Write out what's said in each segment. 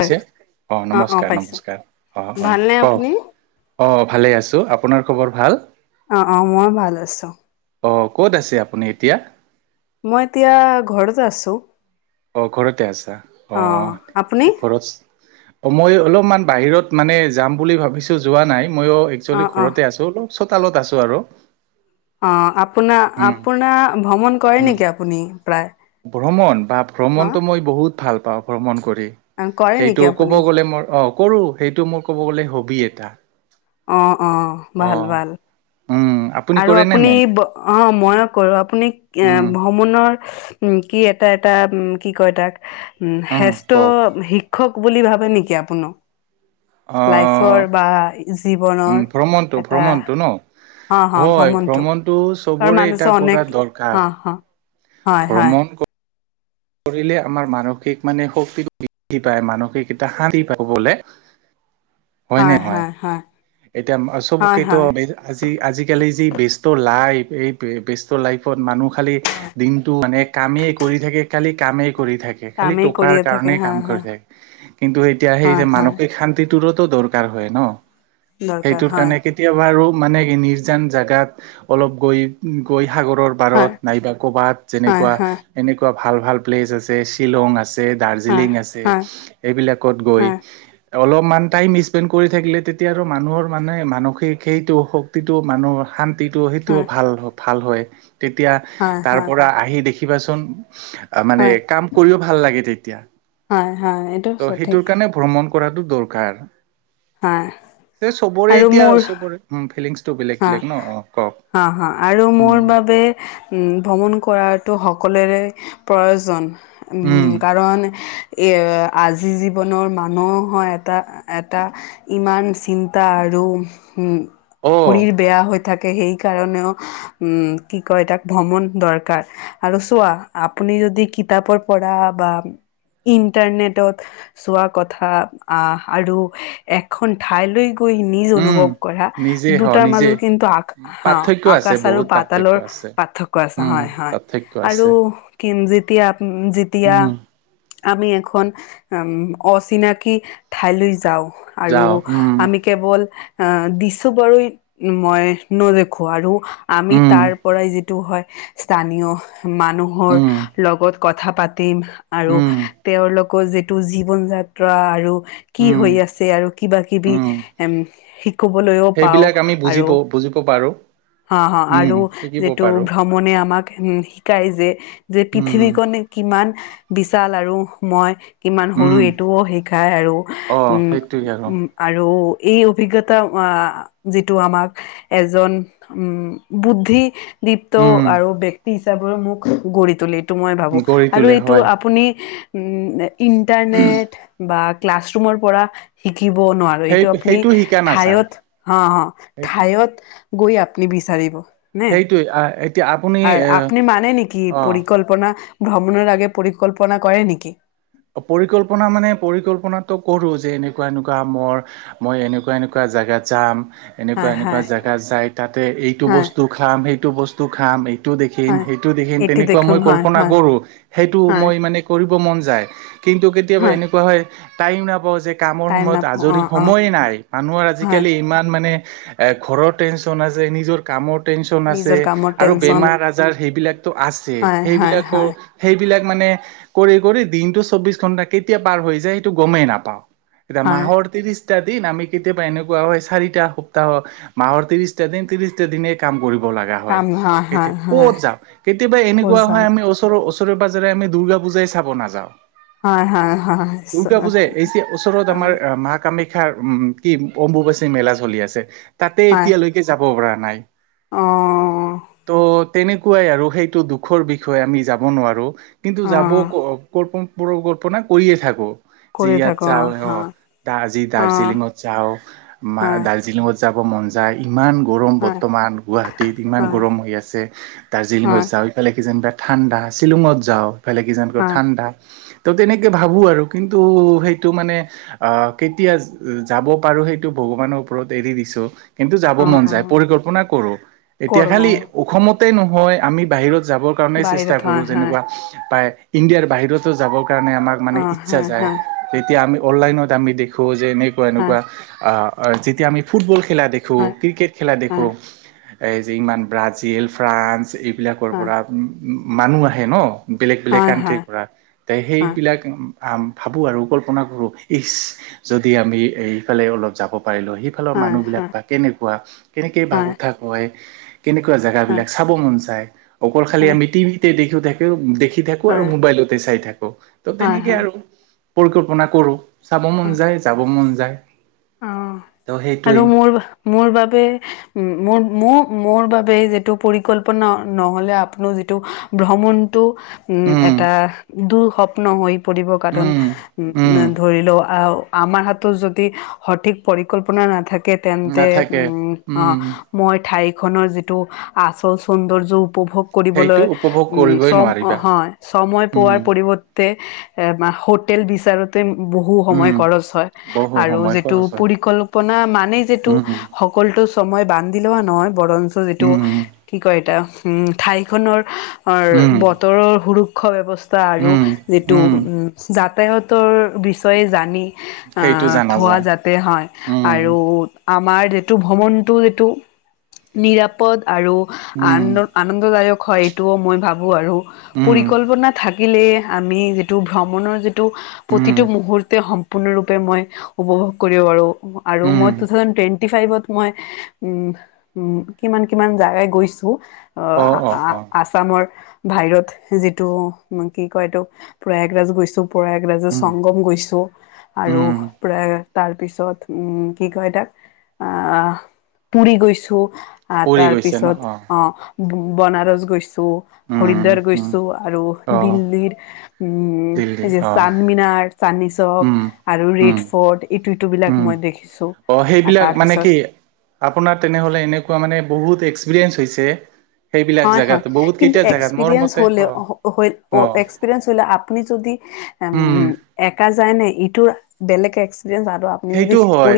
হয় অ, অ অ নমস্কাৰ পাইছো নমস্কাৰ অ - অ ভালনে আপুনি কওক। অ, ভালে আছো আপোনাৰ খবৰ ভাল। অ - অ মই ভাল আছো। অ, ক'ত আছে আপুনি এতিয়া। মই এতিয়া ঘৰত আছো। অহ, ঘৰতে আছ অ অহ, আপুনি ঘৰত অ, মই অলপমান বাহিৰত মানে যাম বুলি ভাবিছো যোৱা নাই মইও অ একচুৱেলি অ ঘৰতে আছো অলপ। চোতালত আছো আৰু। অ, আপোনাৰ - উম আপোনাৰ ভ্ৰমণ কৰে উম নেকি আপুনি। প্ৰায় ভ্ৰমণ বা অ ভ্ৰমণত মই বহুত ভাল পাও। ভ্ৰমণ কৰি কৰে নেকি সেইটো আপুনি ক'ব গলে মই অ, কৰো সেইটো মোৰ ক'ব গ'লে হবি এটা। অ - অ, অ ভাল - ভাল। উম আৰু কৰে নে আপুনি নাই অ, ময় কৰো আপুনি এ উম ভ্ৰমণৰ উম, কি এটা - এটা উম, কি কয় তাক উম, শ্ৰেষ্ঠ শিক্ষক বুলি ভাবে নেকি আপোনো অ লাইফৰ বা উম জীৱনৰ ভ্ৰমণটো এটা। ভ্ৰমণটো ন হ হয় ভ্ৰমণটো কাৰ চবৰে মানুচ এতিয়া কৰা অনেক দৰকাৰ হা - হা। হয় হয় ভ্ৰমণ কৰ কৰিলে আমাৰ মানসিক মানে শক্তি বৃদ্ধি পায় মানসিক এটা শান্তি প বলে। [inaudible] হয় - হয় - হয়। এতিয়া হয় চবকেতো হয় আজি - আজি কালি যি ব্যস্ত লাইফ এই ব্যস্ত লাইফত মানুহ খালি দিনটো মানে কামেই কৰি থাকে খালি কামেই। কৰি থাকে খালি কামেই টকাৰ কৰিয়ে থাকে কাৰণেই কাম হয় কৰি হয় থাকে কিন্তু এতিয়া সেই যে হয় হয় মানসিক শান্তিত টোৰ ত দৰকাৰ হয় ন এক দৰকাৰ টোৰ হয় কাৰণে কেতিয়াবা আৰু মানে নিৰ্জান জাগাত অলপ গৈ - গৈ সাগৰৰ পাৰত হয় নাইবা ক'ৰবাত হয় যেনেকুৱা হয় এনেকুৱা ভাল - ভাল প্লেচ আছে শ্বিলং আছে। হয় দাৰ্জিলিং আছে হয় এইবিলাকত গৈ হয় হয় অলপমান টাইম স্পেণ্ড কৰি থাকিলে তেতিয়া। আৰু মানুহৰ মানে মানসিক সেইটো শক্তিটো মানুহৰ শান্তিটো সেইটো হয় ভাল হওক। ভাল হয় তেতিয়া তাৰ পৰা আহি দেখিবাচোন মানে হয় হয় কাম কৰিও ভাল লাগে তেতিয়া হয় হয় এইটো ত' সেইটোৰ সঠিক কাৰণে ভ্ৰমণ। কৰাটো দৰকাৰ। হাহ চবৰে এতিয়া চবৰে ফিলিংছটো বেলেগ - হা বেলেগ ন অ, কওক হা - হা আৰু উম মোৰ বাবে ভ্ৰমণ কৰাতটো সকলোৰে প্ৰয়োজন উম, কাৰণ এই আজিৰ জীৱনৰ মানুহ হয় এটা - এটা ইমান চিন্তা আৰু আৰু অ শৰীৰিৰ বেয়া হৈ থাকে সেই কাৰণেও উম, কি কয় তাক ভ্ৰমণ দৰকাৰ আৰু চোৱা আপনি যদি কিতাপৰ পঢ়া বা ইণ্টাৰনেটত চোৱা কথা আহ, আৰু এখন ঠাইলৈ গৈ নিজ উম অনুভৱ কৰা। নিজে হ দুটাৰ নিজে মাজত কিন্তু আকা হা পাৰ্থক্য আছে আকাশ আৰু বহুত পাৰ্থক্য পাতালৰ আছে পাৰ্থক্য আছে উম হয় - হয়। পাৰ্থক্য আৰু আছে কিম যেতিয়া - যেতিয়া উম আমি এখন উ অচিনাকি ঠাইলৈ, যাও আৰু যাও উম আমি কেৱল, বাৰু মই নদেখো আৰু আমি উম তাৰ পৰাই য, হয় স্থানীয় মানুহৰ উম লগত কথা পাতি তিম আৰু উম তেওঁৰলোকৰ যিটো জীৱন যাত্ৰা আৰু কি উম হৈ আছে আৰু কিবা কিবি উম এম শিকবলৈও সেইবিলাক আমি বুজিব বুজিব পাৰো। হ হ উম আৰু শিকিব যিটো পাৰো ভ্ৰমণে আমাক উ শিকাই যে যে উম পৃথিৱীখন কি ইমান বিশাল আৰু মই কিমান সৰু উম এইটোও শিকাই আৰু অ উম সেইটোৱে আৰু উ আৰু, এই অভিজ্ঞতা আ যিটো আমাক এজন উম বুদ্ধি দীপ্ত উম আৰু বি চাবোৰ মোক গঢ়ি তুলি এইটো মই ভাবো গঢ়ি আৰু তোলে এইটো হয় আপুনি উম! ইণ্টাৰনেট বা ক্লাছৰৰুমৰ পৰা শি শিকিব নোৱাৰো সেই এইটো আপুনি সেইটো শিকা নাযায় ঠাইত, হ অ সেইটো ঠাইত গৈ আপুনি বিচাৰিব নে সেইটোৱে আহ আৰু আপুনি মানে নেকি পৰিকল্পনা ভ্ৰমণৰ আগে পৰিকল্পনা কৰে নেকি, পৰিকল্পনা মানে পৰিকল্পনাটো কৰো যে এনেকুৱা এনেকুৱা মৰ মই এনেকুৱা এনেকুৱা জাগাত যাম এনেকুৱা হয় এনেকুৱা হয় জেগা যাই তাতে এইটো হয় বস্তু খাম সেইটো বস্তু খাম এই, এইটো দেখিম হয় সেইটো দেখিম এইটো তেনেকুৱা দেখোন মই হয় কল্পনা হয় কৰো সেইটো হয় মই মানে কৰিব মন যায়। কিন্তু কেতিয়াবা এনেকুৱা হয় টাইম নাপাওঁ যে, কামৰ টাইম সময়ত নাপাওঁ অ আজৰি অ সময় নাই মানুহৰ হয় আজিকালি ইমান মানে, এ ঘৰৰত টেনচন আছে নিজৰ কামত নিজৰ কামৰ টেনচন বমাৰ আ হয় হয় হয় স বিলাক মানে কৰি কৰি দিনটো চৌবিশ ঘন্টা কেতিয়া পাৰ হৈ যায় সেইটো গমেই নাপাওঁ। এতিয়া হয় মাহৰ ত্ৰিশ, দিন আমি কেতিয়াবা এনেকুৱা হয় চাৰিটা সপ্তাহ মাহৰ ত্ৰিশটা দিন ত্ৰিশটা দিনে কাম কৰিব। হয় কাম হয় হয় কত যাও কেতিয়াবা ক'ত এনেকুৱা যাম হয় আমি ওচৰৰ ও, ওচৰে পজৰে আমি দুৰ্গা পূজাই চাব নাযাওঁ। হয় হয় হয় দুৰ্গা পূজা এই যে ওচৰত হয় আমাৰ মা কামাখ্যা, াৰ উম কি অম্বুবাচী মেলা চলি আছে তাতে হয় এতিয়ালৈকে যাব পৰা নাই। অ ত' তেনেকুৱাই আৰু সেইটো দুখৰ বিষয়ে আমি যাব নোৱাৰো। কিন্তু অ যাব ক্প কল্পনা কৰিয়ে থাকো। যি কৰি ইয়াত থাকো চাও অ হয় তাৰ যি অ দাৰ্জিলিঙত চাও ম হয় দাৰ্জিলিঙত, যাব মন যায়। ইমান গৰম হয় বৰ্তমান গুৱাহাটীত ইমান হয় গৰম হৈ আছে হয় দাৰ্জিলিঙত যাওঁ ইফালে কি যেনিবা, ঠাণ্ডা শ্বিলঙত যাওঁ বেলেগ কিজানকো হয় ঠাণ্ডা। ত' তেনেকে ভাবো আৰু কিন্তু সেইটো মানে আহ কেতিয়া যাব পাৰো। সেইটো ভগৱানৰ ওপৰত এৰি দিছো, কিন্তু যাব অ মন অ যায় পৰিকল্পনা কৰো এতিয়া কৰো খালি অ অসমতে নহয় আমি বাহিৰত, কাৰ চো বাহিৰত হয় হয় কৰোুৱা বাহ য, ণে আমাক মানে অ ইচ্ছা হয় য হয় যেতিয়া আমি অনলাইনত আমি দেখ, যে এনেকুৱা হয় এনেকুৱা যেতিয়া আমি ফুটবল খেলা দেখোঁ ক্ৰিকেট খেলা দেখোঁ। হয় এই যে ইমান ব্ৰাজিল ফ্ৰান্স এইবিলাকৰ হয় পৰা মানুহ আহে ন, বেলেগ বেলেগ হয় কাানট্ৰিৰ হয় পৰা তে হয় সেইবিলাক ভাবোঁ আৰু কল্পনা কৰোঁ ইচ যদি আমিফাল অলপ যাব। পাৰ ল সেইফালৰ হয় মানুহ বিিলাক হয় বা কেনেকুৱা কেনেকে বা হয় কঠা কয়। কেনেকুৱা হয় জেগাাবিলাক চাব মন যায় অকল হয় খালি হয় আমি টিভিতে দেখি থাকি শখি থাকো আৰু মোবাইলতে চাই থাকো ত হয় হয় তেনেকে হয় আৰু পৰিকল্পনা কৰো চাব মন হয় যায় যাব মন যায় অ তো আৰু সেইটোৱেই মোৰ মোৰ বাবে মোৰ মোৰ মোৰ বাবোব যিটো পৰিকল্পনা নহ'লে আপোননি যিটো ভ্ৰমণ উম এটা দুস্বপ্ন হৈ পৰিবৰ কাৰণ উম উ উম ধৰি লও আহ আমাৰ হাতো যদি সঠিক পৰিকল্পনা নাথাকে তেন্তে উ নাথাকে উম মই ঠাই এইখনৰ যিটো আচল সৌন্দৰ্য উপভোগ সেইটো কৰিবলৈ উপভোগ উ ছ কৰিবই নোৱাৰিবা হয় ছয় পোৱাৰ উম পৰিৱৰ্তে হেল বিচাৰতে বহু সময়ৰ উম হয় বহু আৰু সময় টো খৰচ হয় পৰিকল্পনা মানেই যটো উম সকলোতো সময় বান্ধি লোৱা নহয় বৰ যিটো উম কি কয় এটা উম ঠাইখনৰ অ উম বতৰৰ সৰু শ্ষ ব্যৱস্থা আৰু উম যিটো উম যাতায়তৰ বিষয়ে জানি অ সেইটো জানা থোৱা যায় য হয় উম আৰু আমাৰ যিটো ভ্ৰমণটো যিটো নিৰাপদ আৰু আন উম আনন্দদায়ক হয় এইটোও মই ভাবো আৰু উম পৰিকল্পনা থাকে থাকিলে আমি যিটো ভ্ৰমণৰ যিটো উম প্ৰতিটো মুহূুৰ্তে সম্পূৰ্ণৰূপে মই উপভোগ উম [unintelligible] জগাই গৈছো অ আছামৰ বাহিৰত যিটো কি কয় এইটো প্ৰয়াগৰাজ গৈছো প্ৰয়াগৰাজৰ উম সংগম গৈছো আৰু উম প্ৰায় তাৰ পিছত উম কি কয় এ তাক আহ পুৰি গৈছো আহ পৰি তাৰ গৈছে ন পিছত অ বনাৰস গৈছো উম হৰিদ্বাৰ উম গৈছো আৰু অ দিল্লীৰ উম দিল্লী স যে অ চান মিনাৰ চান্নিচক উম আৰু ৰেড উম ফৰ্ট সবিলাক উম মই দেখিছ অ সেইবিলাক মানে কি আপোনাৰ তেনেহলে এনেকুৱা মানে বহুত এক্সপিৰিয়েঞ্চ হৈছে [unintelligible] হয় হয় জেগাত বহুত কিন্তু কেইটা জেগাত মোৰ এক্সপিৰিয়েন্স মতে হলে অ অ এক্সপৰিিয়েন্স হলে আপুনি যদি উ উম একা যায় নে ইটোৰ বেলেগে সেইটো হয়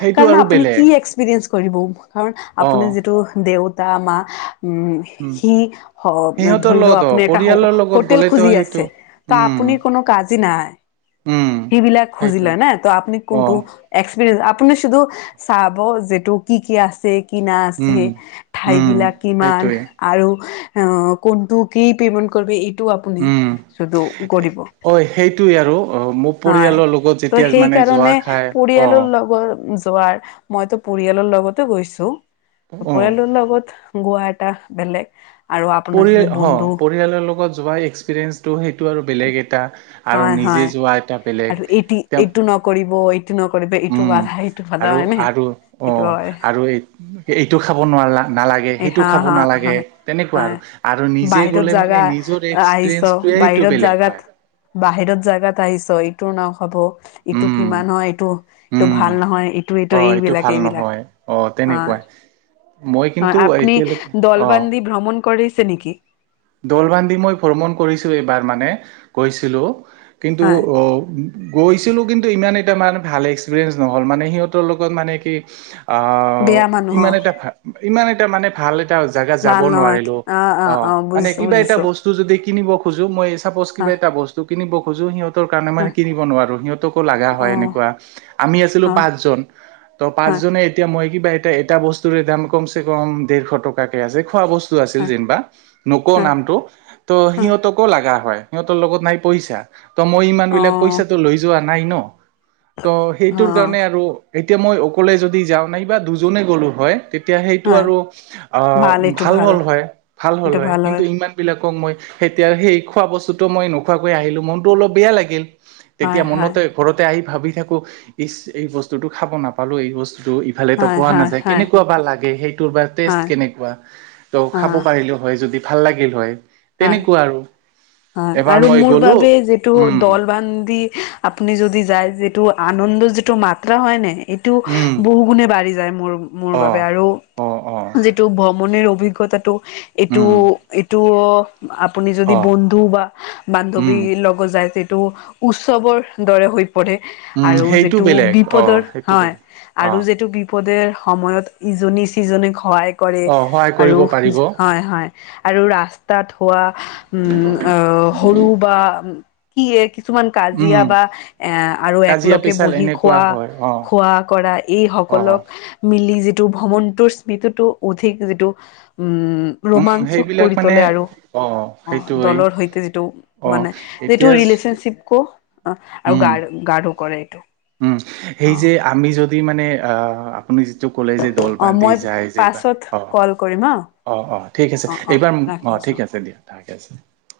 সেইটো আৰু বেলেগ [unintelligible] কৰিব কাৰণ অ আপুনি যিটো দেউতা মা উম সি সিহঁতৰ ধৰি লও লগত অ আপুনি এটা পৰিয়ালৰ লগত হোটেল গ'লেতো খুজি সেইটো আছে আপ উম উম সেইটোৱে অ [unintelligible] আপুনি শুধু চাব যেটো কি কি আছে কি না আছে উম ঠাই উম বিলাক কিমান সেইটোৱে আৰু কোনটো কি পেমেন্ট কৰিব এই টো আপুনি উম সুধ কৰিব অ সেইটোৱে আৰু অ মোৰ হয় পৰিয়ালৰ লগত ত যেতিয়া সেই মানে কাৰণে যোৱা খাই অ পৰিয়ালৰ লগত মইতো পৰিয়ালৰ লগত গৈছো অ পৰিয়ালৰ লগত গোৱা এটা বেলেগ আৰু আপোনাৰ পৰিয় যদি বন্ধু পৰিয়ালৰ লগত যোৱা এক্সপিৰিয়েঞ্চটো সেইটো আৰু বেলেগ এটা আৰু হয় হয় নিজে যোৱা এ আৰু এইটো এইটো নকৰিব এই ইটো নকৰিব ইটো উম বাধা ইটো বাধা আৰু হয় ন আৰু অ এইটো হয় আৰু এই এইটো খাব নোৱাৰা নালাগে এ সেইটো হা খাব হা নালাগে হা তেনেকুৱা হয় আৰু আৰু নিজে বাহিৰত গ'লে মানে জাগা নিজৰ আহিছ এক্সপিৰিয়েঞ্চটোৱে সেইটো বাহিৰত বেলেগ হয় জাগাত বাহিৰত জাগাত আহিছ ইটোৰ না খাব ইটো উম কিমান হয় এইটো এইটো উম ভাল নহয় ইটো অ এইটো এইবিলাক ভাল এইবিলাক নহয় অ [unintelligible] অ কিন্তু আপনি এতিয়ালৈকে দলবান্ধি ভ্ৰমণ কৰিছে নেকি দৌল বান্ধি মই ভ্ৰমণ কৰিছো এইবাৰ মানে গৈছিলো কিন্তু হয় অ' গৈছিলো কিন্তু ইমান এটা মানে ভাল এক্সপিৰিয়েঞ্চ নহ'ল মানে সিহঁতৰ লগত মানে কি অ' বেয়া মানুহ অ ইমান এটা ভাল, ইমান এটা মানে ভাল এ এটা জাগা যাব ভাল নহয় নোৱাৰিলো অ'। বুজিছো কিবা এটা বুজিছো বস্তু যদি কিনিব খোজো মই, চাপজ হা কিবা এটা বস্তু কিনিব খোজো, সিহঁত কাৰণে হা মানে কিনিব নোৱাৰো সিহঁতকো লগা হয়। অ এনেকুৱা আমি আছিলো অ পাঁচজন ত' হা পাঁচজনে এতিয়া মই কিবা এটা এটা বস্তুৰে দাম কমছে কম দেৰশ টকাকে আছে, খোৱা বস্তু আছিল হা যেনিবা ক হা নামটো ত' হা সিহঁতকো লগা হয়। সিহঁতৰ লগত নাই পইচা ত' মই ইমান অ বিলাক পইচাটো লৈ যোৱা নাই ন' ত সেইটোৰ কাৰণে অ আৰু এতিয়া মই অকলে যদি যাও নাই বা দুজনে গ'লো হয়। তেতিয়া সেইটো হয় আৰু অ' ভাল হ'ল হয়, ভাল হ'ল হয় কিন্তু ইমান বিলাক ক মই তেতিয়া সেই খোৱা বস্তুতটো মই নোখোৱাকৈ আহিলো। মনতো অলপ বেয়া লাগিল। হয় তেতিয়া হয় মনতে ঘৰতে আহি ভাবি থাকো ইচ এই বস্তুটো খাব নাপালো এই বস্তু টো ইফালে তো হয় পোৱা হয় নাযায়। হয় কেনেকুৱা বা লাগে সেইটোৰ বা টেষ্ট হয় কেনেকুৱা ত' খাব পাৰিলো হয় যদি ভাল লাগিল হয়। হ তেনেকুৱা আৰু হয় এবাৰ আৰু মই মোৰ গ'লো বাবে যিটো উম দলবান দি আপুনি যদি যায় যিটো আনন্দৰ যিটো মাত্ৰা হয় ন। এইটো উম বহু গুণে বাঢ়ি যায় মোৰ, মোৰ অ বাবে আৰু অ অ যিটো ভ্ৰমণে অভিজ্ঞতাটো এইটো উম এইটো আপুনি যদি অ বন্ধু বা উম বান্ধৱীৰ লগত যায়। টো উৎসৱৰ দৰে হৈ পৰে উম আৰু সেইটো যিটো বেলেগ অ বিপদৰ সেইটো হয় বেলেগ অ আৰু যিটো বি বিপদে সময়ত ইজনী-চিজনীক সহায় কৰে, অ সহায় আৰু কৰিব পাৰিব হয়-হয়। আৰু ৰাস্তাত হোৱা উম সৰু বা কি? কিছুমান কাজিয়া উম বা এ আৰু কাজিয়া একলগে পেচাল বহি এনেকুৱা খোৱা। হয় অ খোৱা কৰা এই অ সকলক মিলি যি ভ্ৰমণ টো স্মৃতিতো অধিক যিটো উ উম ৰোমাঞ্চকৰ সেইবিলাক কৰি মানে তোলে আৰু অ অ সেইটোৱেই দলৰ সৈতে যিটো অ মানে যিটো এতিয়া ৰিলেচনশ্বিপ ক অ' আৰু উম গাৰ গাৰ কৰে। এইটো উম, সেই অ যে আমি যদি মানে আহ আপুনি যিটো ক'লে যে দল অ বান্ধি মই যায় যে পাছত অ', কল কৰিম হা - অ', - অ' । ঠিক আছে অ অ এইবাৰ ৰাখি অ' আছো ঠিক আছে দিয়া তাকে আছে।